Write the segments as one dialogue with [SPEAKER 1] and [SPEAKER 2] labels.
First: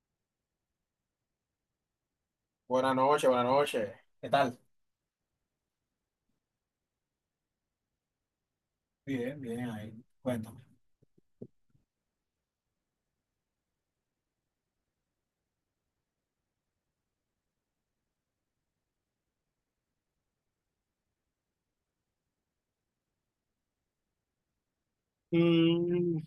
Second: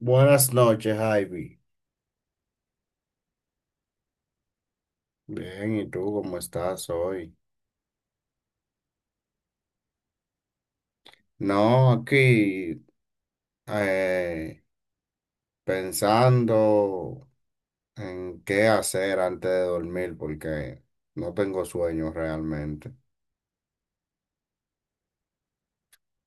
[SPEAKER 1] Buenas noches, Ivy.
[SPEAKER 2] Buenas noches, buenas noches. ¿Qué tal?
[SPEAKER 1] Bien, ¿y tú cómo estás hoy?
[SPEAKER 2] Bien, bien, ahí. Cuéntame.
[SPEAKER 1] No, aquí eh, pensando en qué hacer antes de dormir porque no tengo sueño realmente.
[SPEAKER 2] Mm,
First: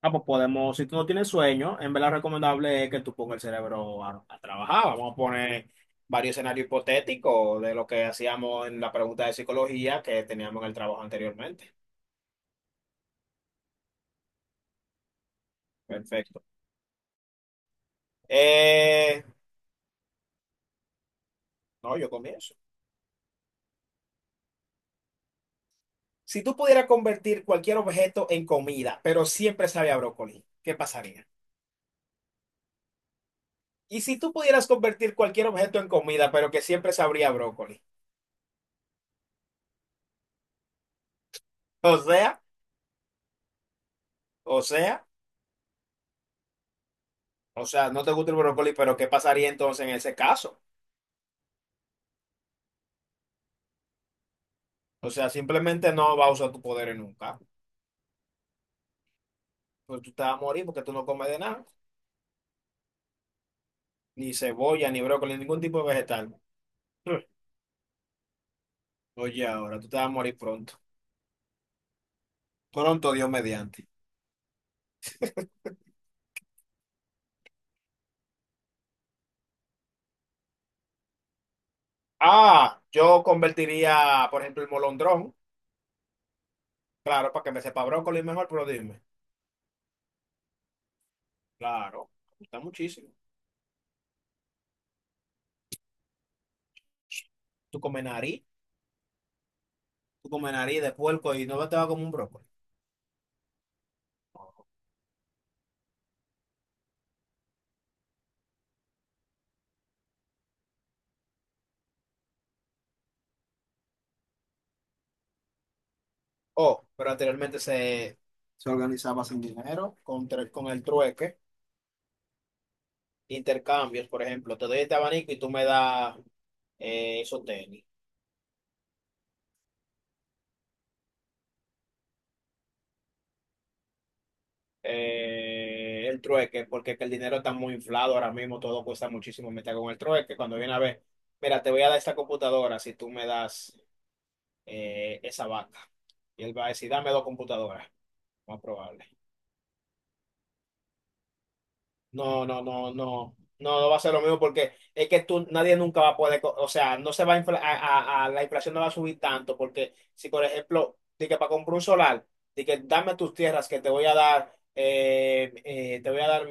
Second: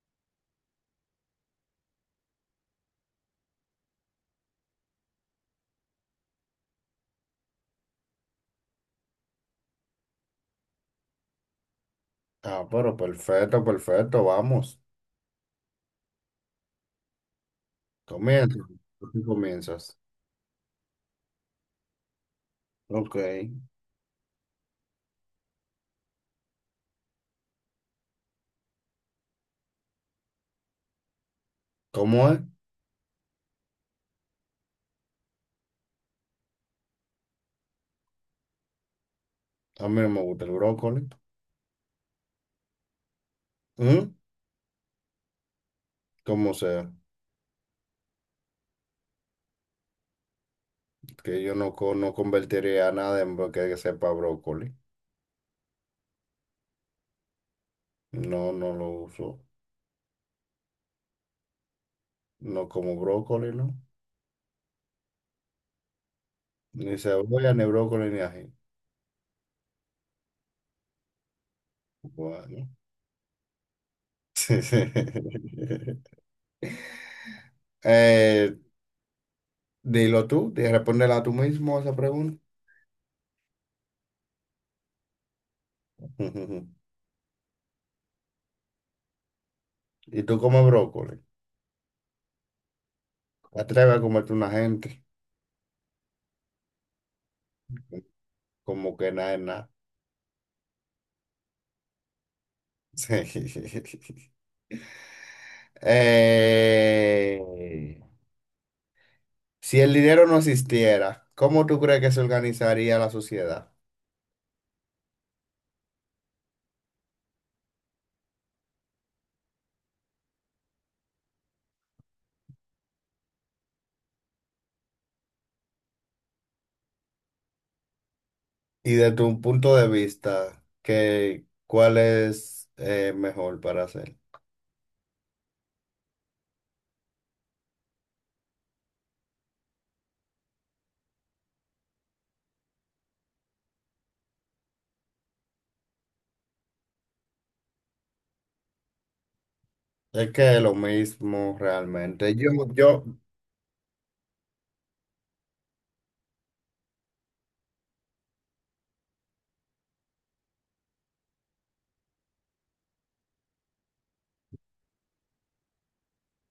[SPEAKER 2] pues podemos, si tú no tienes sueño, en verdad recomendable es que tú pongas el cerebro a trabajar. Vamos a poner varios escenarios hipotéticos de lo que hacíamos en la pregunta de psicología que teníamos en el trabajo anteriormente.
[SPEAKER 1] Ah, pero perfecto, perfecto, vamos.
[SPEAKER 2] Perfecto.
[SPEAKER 1] Comienza. Tú
[SPEAKER 2] Eh,
[SPEAKER 1] comienzas.
[SPEAKER 2] no, yo comienzo.
[SPEAKER 1] Ok.
[SPEAKER 2] Si tú pudieras convertir cualquier objeto en comida, pero siempre sabía brócoli, ¿qué pasaría?
[SPEAKER 1] ¿Cómo es?
[SPEAKER 2] Y si tú pudieras convertir cualquier objeto en comida, pero que siempre sabría brócoli.
[SPEAKER 1] A mí no me gusta el brócoli.
[SPEAKER 2] O sea,
[SPEAKER 1] ¿Mm?
[SPEAKER 2] o sea,
[SPEAKER 1] ¿Cómo sea?
[SPEAKER 2] o sea, no te gusta el brócoli, pero ¿qué pasaría entonces en ese caso?
[SPEAKER 1] Que yo no, no convertiría nada en que sepa brócoli.
[SPEAKER 2] O sea, simplemente no vas a usar tus poderes nunca.
[SPEAKER 1] No, no lo uso.
[SPEAKER 2] Pues tú te vas a morir porque tú no comes de nada,
[SPEAKER 1] No como brócoli, ¿no?
[SPEAKER 2] ni cebolla, ni brócoli, ningún tipo de vegetal.
[SPEAKER 1] Ni cebolla, ni brócoli, ni ají.
[SPEAKER 2] Oye, ahora tú te vas a morir pronto.
[SPEAKER 1] Bueno.
[SPEAKER 2] Pronto, Dios mediante.
[SPEAKER 1] Eh, dilo tú, respóndela tú mismo a esa pregunta.
[SPEAKER 2] Ah, yo convertiría, por ejemplo, el molondrón,
[SPEAKER 1] Ujú.
[SPEAKER 2] claro, para que me sepa brócoli mejor, pero dime.
[SPEAKER 1] ¿Y tú comes brócoli?
[SPEAKER 2] Claro, me gusta muchísimo.
[SPEAKER 1] ¿Te atreves a comerte una gente?
[SPEAKER 2] Tú comes nariz,
[SPEAKER 1] Como que nada es nada.
[SPEAKER 2] tú comes nariz de puerco y no te va como un brócoli.
[SPEAKER 1] Eh, si el dinero no existiera, ¿cómo tú crees que se organizaría la sociedad?
[SPEAKER 2] Oh, pero anteriormente se organizaba sin dinero, con el trueque, intercambios, por ejemplo, te doy este abanico y tú me das esos tenis.
[SPEAKER 1] Y de tu punto de vista, ¿qué, cuál es mejor para hacer?
[SPEAKER 2] El trueque, porque es que el dinero está muy inflado ahora mismo, todo cuesta muchísimo meter con el trueque. Cuando viene a ver, mira, te voy a dar esta computadora si tú me das esa vaca. Y él va a decir, dame dos computadoras, más probable.
[SPEAKER 1] Es que es lo mismo realmente.
[SPEAKER 2] No, no, no, no, no, no va a ser lo mismo porque es que tú, nadie nunca va a poder, o sea, no se va a, la inflación no va a subir tanto porque si, por ejemplo, de que para comprar un solar, de que dame tus tierras que te voy a dar, te voy a dar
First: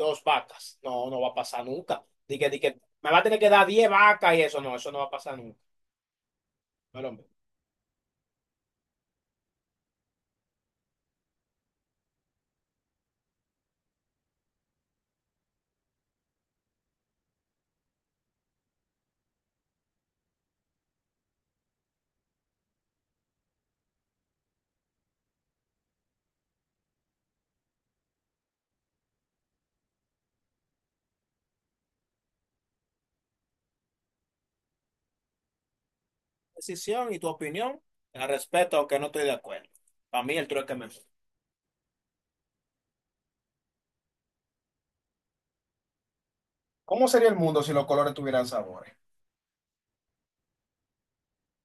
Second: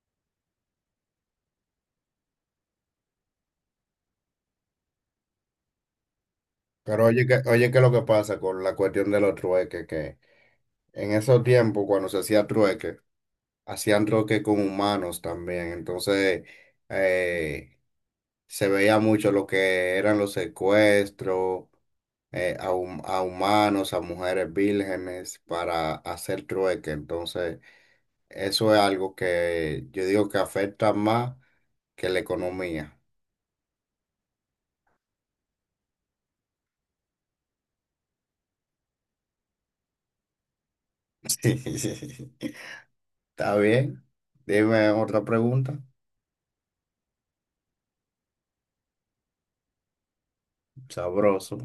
[SPEAKER 2] dos vacas, no, no va a pasar nunca. De que me va a tener que dar diez vacas y eso no va a pasar nunca.
[SPEAKER 1] Pero
[SPEAKER 2] Pero,
[SPEAKER 1] oye, que, oye, ¿qué es lo que pasa con la cuestión de los trueques? Que en esos tiempos, cuando se hacía trueque, hacían trueque con humanos también. Entonces, eh, se veía mucho lo que eran los secuestros, a humanos, a mujeres vírgenes para hacer trueque. Entonces, eso es algo que yo digo que afecta más que la economía.
[SPEAKER 2] decisión y tu opinión, la respeto, aunque no estoy de acuerdo. Para mí el trueque me...
[SPEAKER 1] Sí. Está bien. Dime otra pregunta.
[SPEAKER 2] ¿Cómo sería el mundo si los colores tuvieran sabor?
[SPEAKER 1] Sabroso.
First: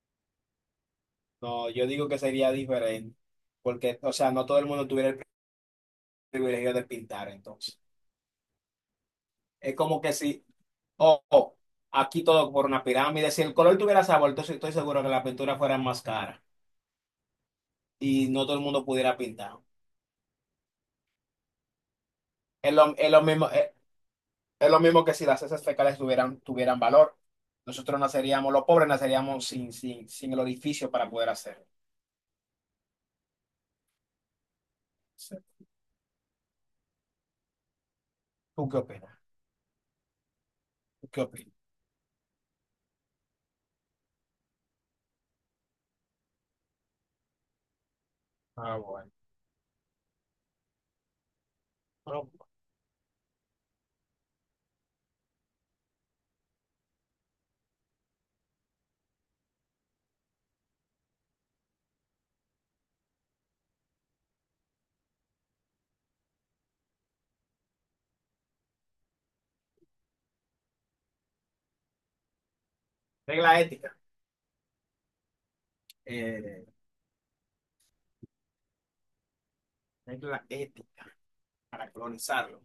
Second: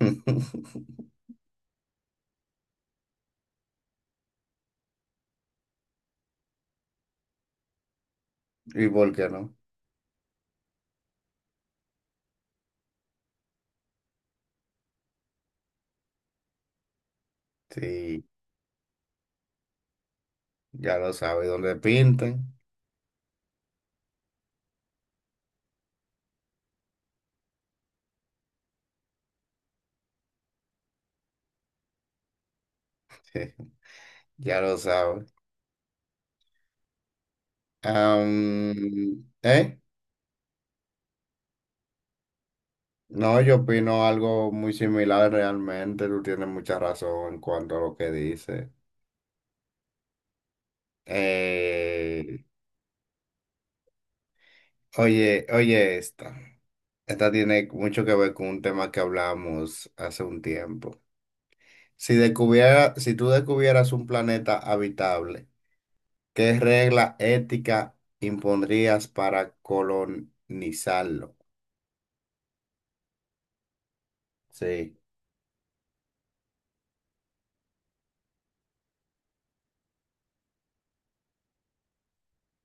[SPEAKER 2] No, yo digo que sería diferente, porque, o sea, no todo el mundo tuviera el privilegio de pintar, entonces.
[SPEAKER 1] ¿Y por qué no?
[SPEAKER 2] Es como que si, oh, oh, aquí todo por una pirámide, si el color tuviera sabor, entonces estoy seguro que la pintura fuera más cara
[SPEAKER 1] Sí,
[SPEAKER 2] y no todo el mundo pudiera pintar.
[SPEAKER 1] ya lo sabe. ¿Dónde pinten?
[SPEAKER 2] Es lo, es lo mismo, es, es lo mismo que si las heces fecales tuvieran valor. Nosotros naceríamos, los pobres naceríamos sin el orificio para poder hacerlo.
[SPEAKER 1] Sí, ya lo sabe.
[SPEAKER 2] Sí. ¿Tú qué opinas?
[SPEAKER 1] Am, ¿eh?
[SPEAKER 2] ¿Tú qué opinas?
[SPEAKER 1] No, yo opino algo muy similar realmente. Tú tienes mucha razón en cuanto a lo que dices.
[SPEAKER 2] Ah, bueno. Pero,
[SPEAKER 1] Oye, oye esta. Esta tiene mucho que ver con un tema que hablamos hace un tiempo. Si descubiera, si tú descubieras un planeta habitable, ¿qué regla ética impondrías para colonizarlo?
[SPEAKER 2] regla ética.
[SPEAKER 1] Sí,
[SPEAKER 2] Eh, Regla ética. Para colonizarlo.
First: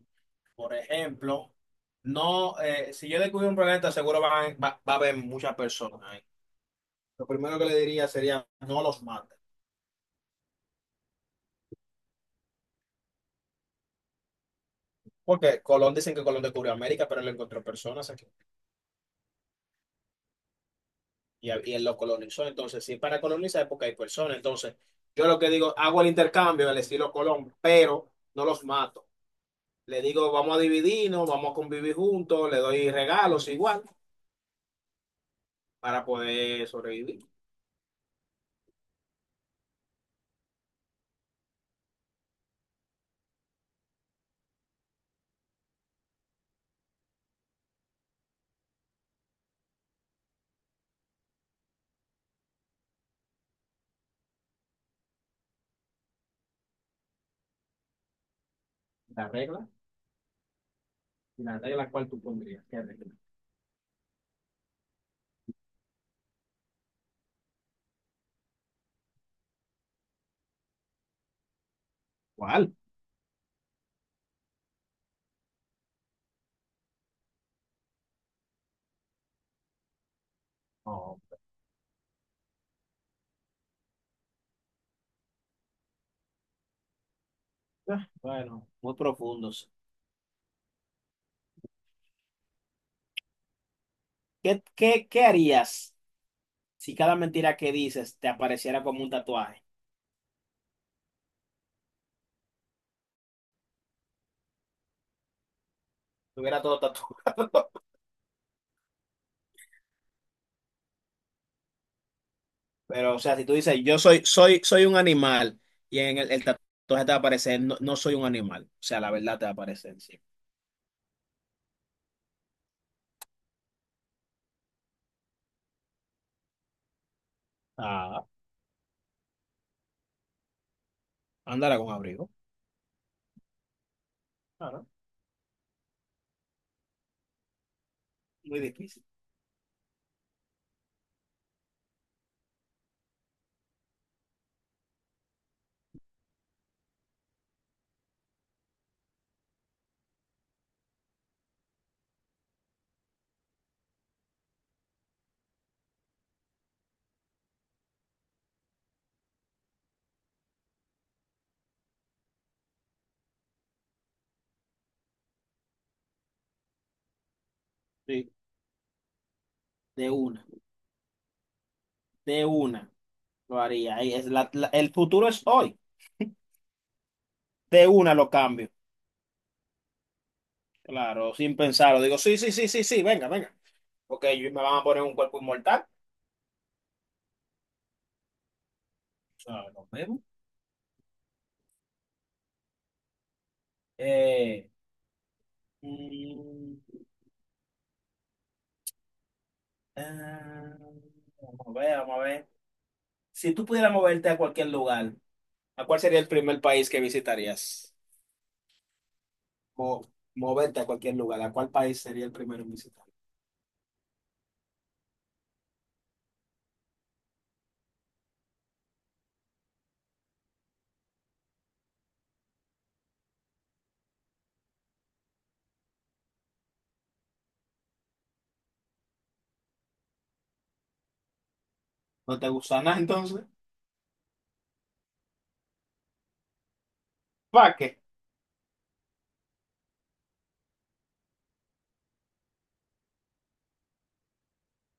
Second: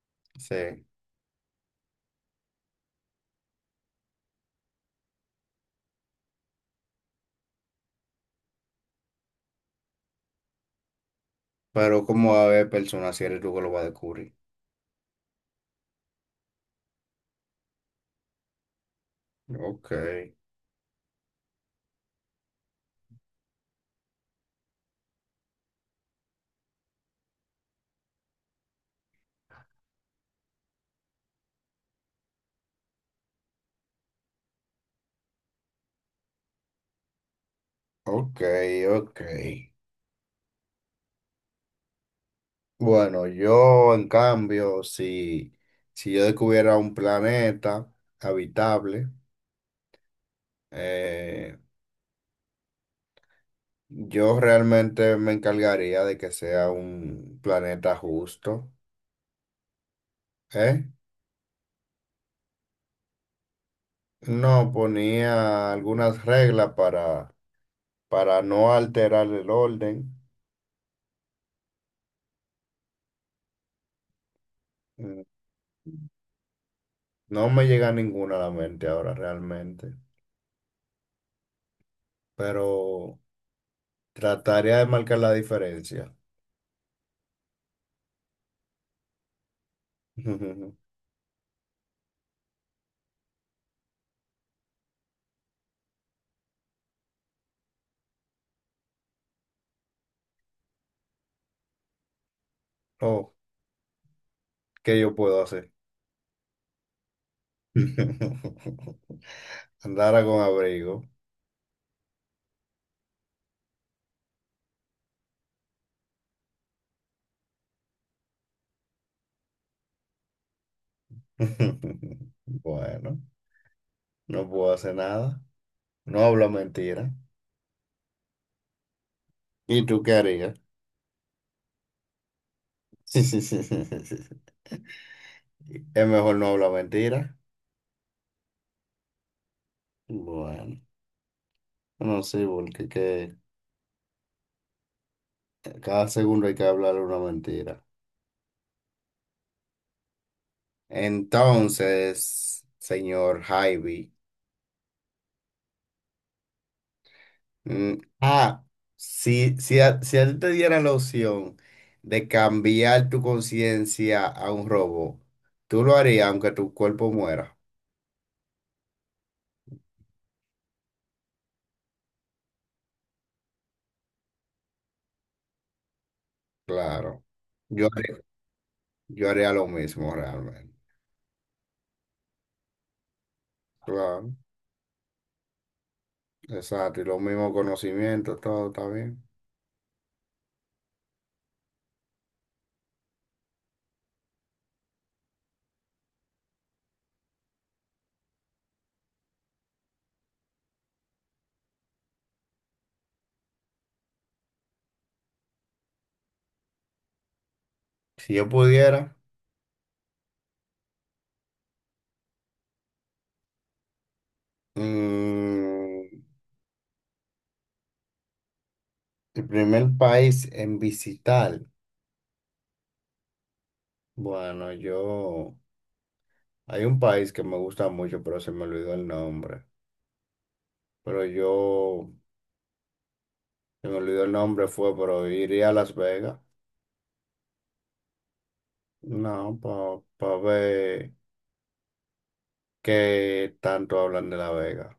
[SPEAKER 2] Por
[SPEAKER 1] sí.
[SPEAKER 2] ejemplo, no, si yo descubro un planeta, seguro va a haber muchas personas ahí. Lo primero que le diría sería, no los maten.
[SPEAKER 1] Pero ¿cómo va a haber personas si eres tú que lo va a descubrir?
[SPEAKER 2] Porque Colón dicen que Colón descubrió América, pero él encontró personas aquí
[SPEAKER 1] Ok,
[SPEAKER 2] y él lo colonizó. Entonces, si es para colonizar, es porque hay personas. Entonces, yo lo que digo, hago el intercambio al estilo Colón, pero no los mato. Le digo, vamos a dividirnos, vamos a convivir juntos, le doy regalos igual, para poder sobrevivir.
[SPEAKER 1] ok, ok. Bueno, yo en cambio, si, si yo descubiera un planeta habitable, Eh, yo realmente me encargaría de que sea un planeta justo,
[SPEAKER 2] La regla.
[SPEAKER 1] ¿eh?
[SPEAKER 2] ¿Y la regla cuál tú pondrías? ¿Qué regla?
[SPEAKER 1] No ponía algunas reglas para no alterar el orden.
[SPEAKER 2] ¿Cuál?
[SPEAKER 1] Mm, no me llega ninguna a la mente ahora realmente,
[SPEAKER 2] No.
[SPEAKER 1] pero trataría de marcar la diferencia.
[SPEAKER 2] Ah, bueno. Muy profundos. ¿Qué harías si cada mentira que dices te apareciera como un tatuaje?
[SPEAKER 1] Oh, ¿qué yo puedo hacer?
[SPEAKER 2] Tuviera todo tatuado.
[SPEAKER 1] Andara con abrigo.
[SPEAKER 2] Pero, o sea, si tú dices, yo soy un animal y en el tatuaje te va a aparecer, no, no soy un animal. O sea, la verdad te va a aparecer, sí.
[SPEAKER 1] Bueno, no puedo hacer nada. No hablo mentira.
[SPEAKER 2] Ah,
[SPEAKER 1] ¿Y tú qué harías?
[SPEAKER 2] Ándala con abrigo.
[SPEAKER 1] Sí, sí, sí, sí, sí, sí.
[SPEAKER 2] Claro.
[SPEAKER 1] Es mejor no hablar mentira.
[SPEAKER 2] Muy difícil.
[SPEAKER 1] Bueno, no sé, porque que cada segundo hay que hablar una mentira. Entonces, señor Javi, mm, ah, si, si, a, si a ti te diera la opción de cambiar tu conciencia a un robot, ¿tú lo harías aunque tu cuerpo muera?
[SPEAKER 2] Sí, de una, de una lo haría. Ahí es el futuro es hoy.
[SPEAKER 1] Claro.
[SPEAKER 2] De
[SPEAKER 1] Yo
[SPEAKER 2] una
[SPEAKER 1] haría,
[SPEAKER 2] lo cambio.
[SPEAKER 1] yo haría lo mismo realmente.
[SPEAKER 2] Claro, sin pensarlo. Digo, sí, sí, sí, sí, sí, venga, venga. Porque
[SPEAKER 1] Claro.
[SPEAKER 2] ellos me van a poner un cuerpo inmortal.
[SPEAKER 1] Exacto, y los mismos conocimientos, todo está bien.
[SPEAKER 2] O sea, nos vemos. Eh, mm, ah, Vamos a ver, vamos a ver. Si tú pudieras moverte a cualquier lugar, ¿a cuál sería el primer país que visitarías?
[SPEAKER 1] Si yo pudiera,
[SPEAKER 2] O moverte a cualquier lugar, ¿a cuál país sería el primero en visitar?
[SPEAKER 1] mm, el primer país en visitar, bueno, yo, hay un país que me gusta mucho, pero se me olvidó el nombre. Pero yo,
[SPEAKER 2] ¿No te gusta nada entonces?
[SPEAKER 1] se me olvidó el nombre, fue, pero iría a Las Vegas.
[SPEAKER 2] ¿Para qué?
[SPEAKER 1] No, para ver qué tanto hablan de La Vega.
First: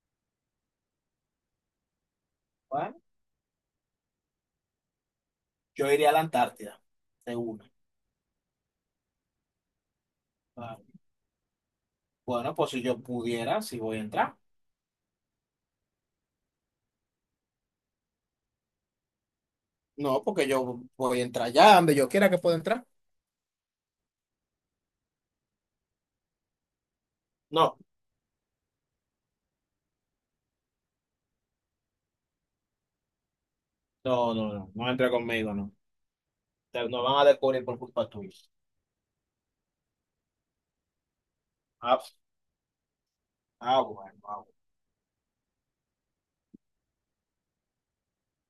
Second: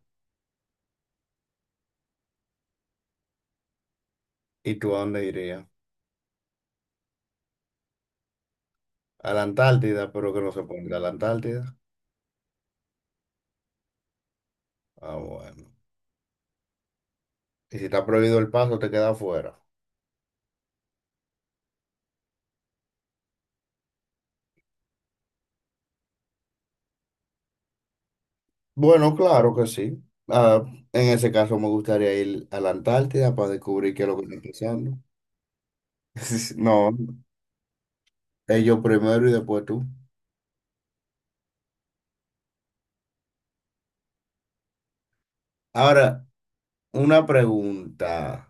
[SPEAKER 2] Bueno,
[SPEAKER 1] ¿Y tú a dónde irías?
[SPEAKER 2] yo iría a la Antártida. De una.
[SPEAKER 1] A la Antártida, pero que no se
[SPEAKER 2] Ah,
[SPEAKER 1] ponga a la Antártida.
[SPEAKER 2] bueno, pues si yo pudiera, si voy a entrar.
[SPEAKER 1] Ah, bueno. Y si está prohibido el paso, te quedas afuera.
[SPEAKER 2] No, porque yo voy a entrar ya donde yo quiera que pueda entrar. No,
[SPEAKER 1] Bueno, claro que sí. Ah, en ese caso me gustaría ir a la Antártida para descubrir qué es lo que
[SPEAKER 2] no,
[SPEAKER 1] está
[SPEAKER 2] no, no, no
[SPEAKER 1] pasando.
[SPEAKER 2] entra conmigo, no.
[SPEAKER 1] No,
[SPEAKER 2] Nos van a descubrir por culpa tuya.
[SPEAKER 1] ellos primero y después tú.
[SPEAKER 2] Ah, ah, bueno, ah, bueno.
[SPEAKER 1] Ahora, una pregunta,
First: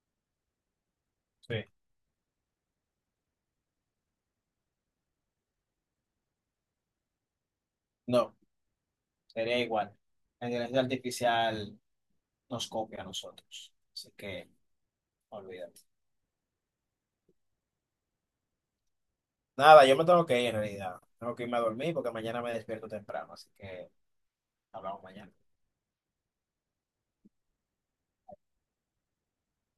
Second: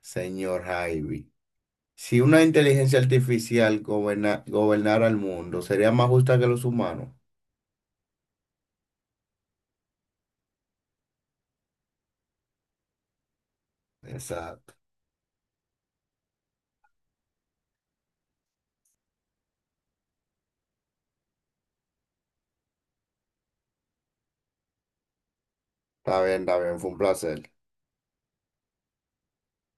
[SPEAKER 1] señor Javi.
[SPEAKER 2] Sí.
[SPEAKER 1] Si una inteligencia artificial gobernara el mundo, ¿sería más justa que los humanos?
[SPEAKER 2] No, sería igual. La inteligencia artificial nos copia a nosotros. Así que,
[SPEAKER 1] Exacto.
[SPEAKER 2] olvídate. Nada, yo me tengo que ir en realidad. Tengo que irme a dormir porque mañana me despierto temprano. Así que hablamos mañana.
[SPEAKER 1] Está bien, fue un placer.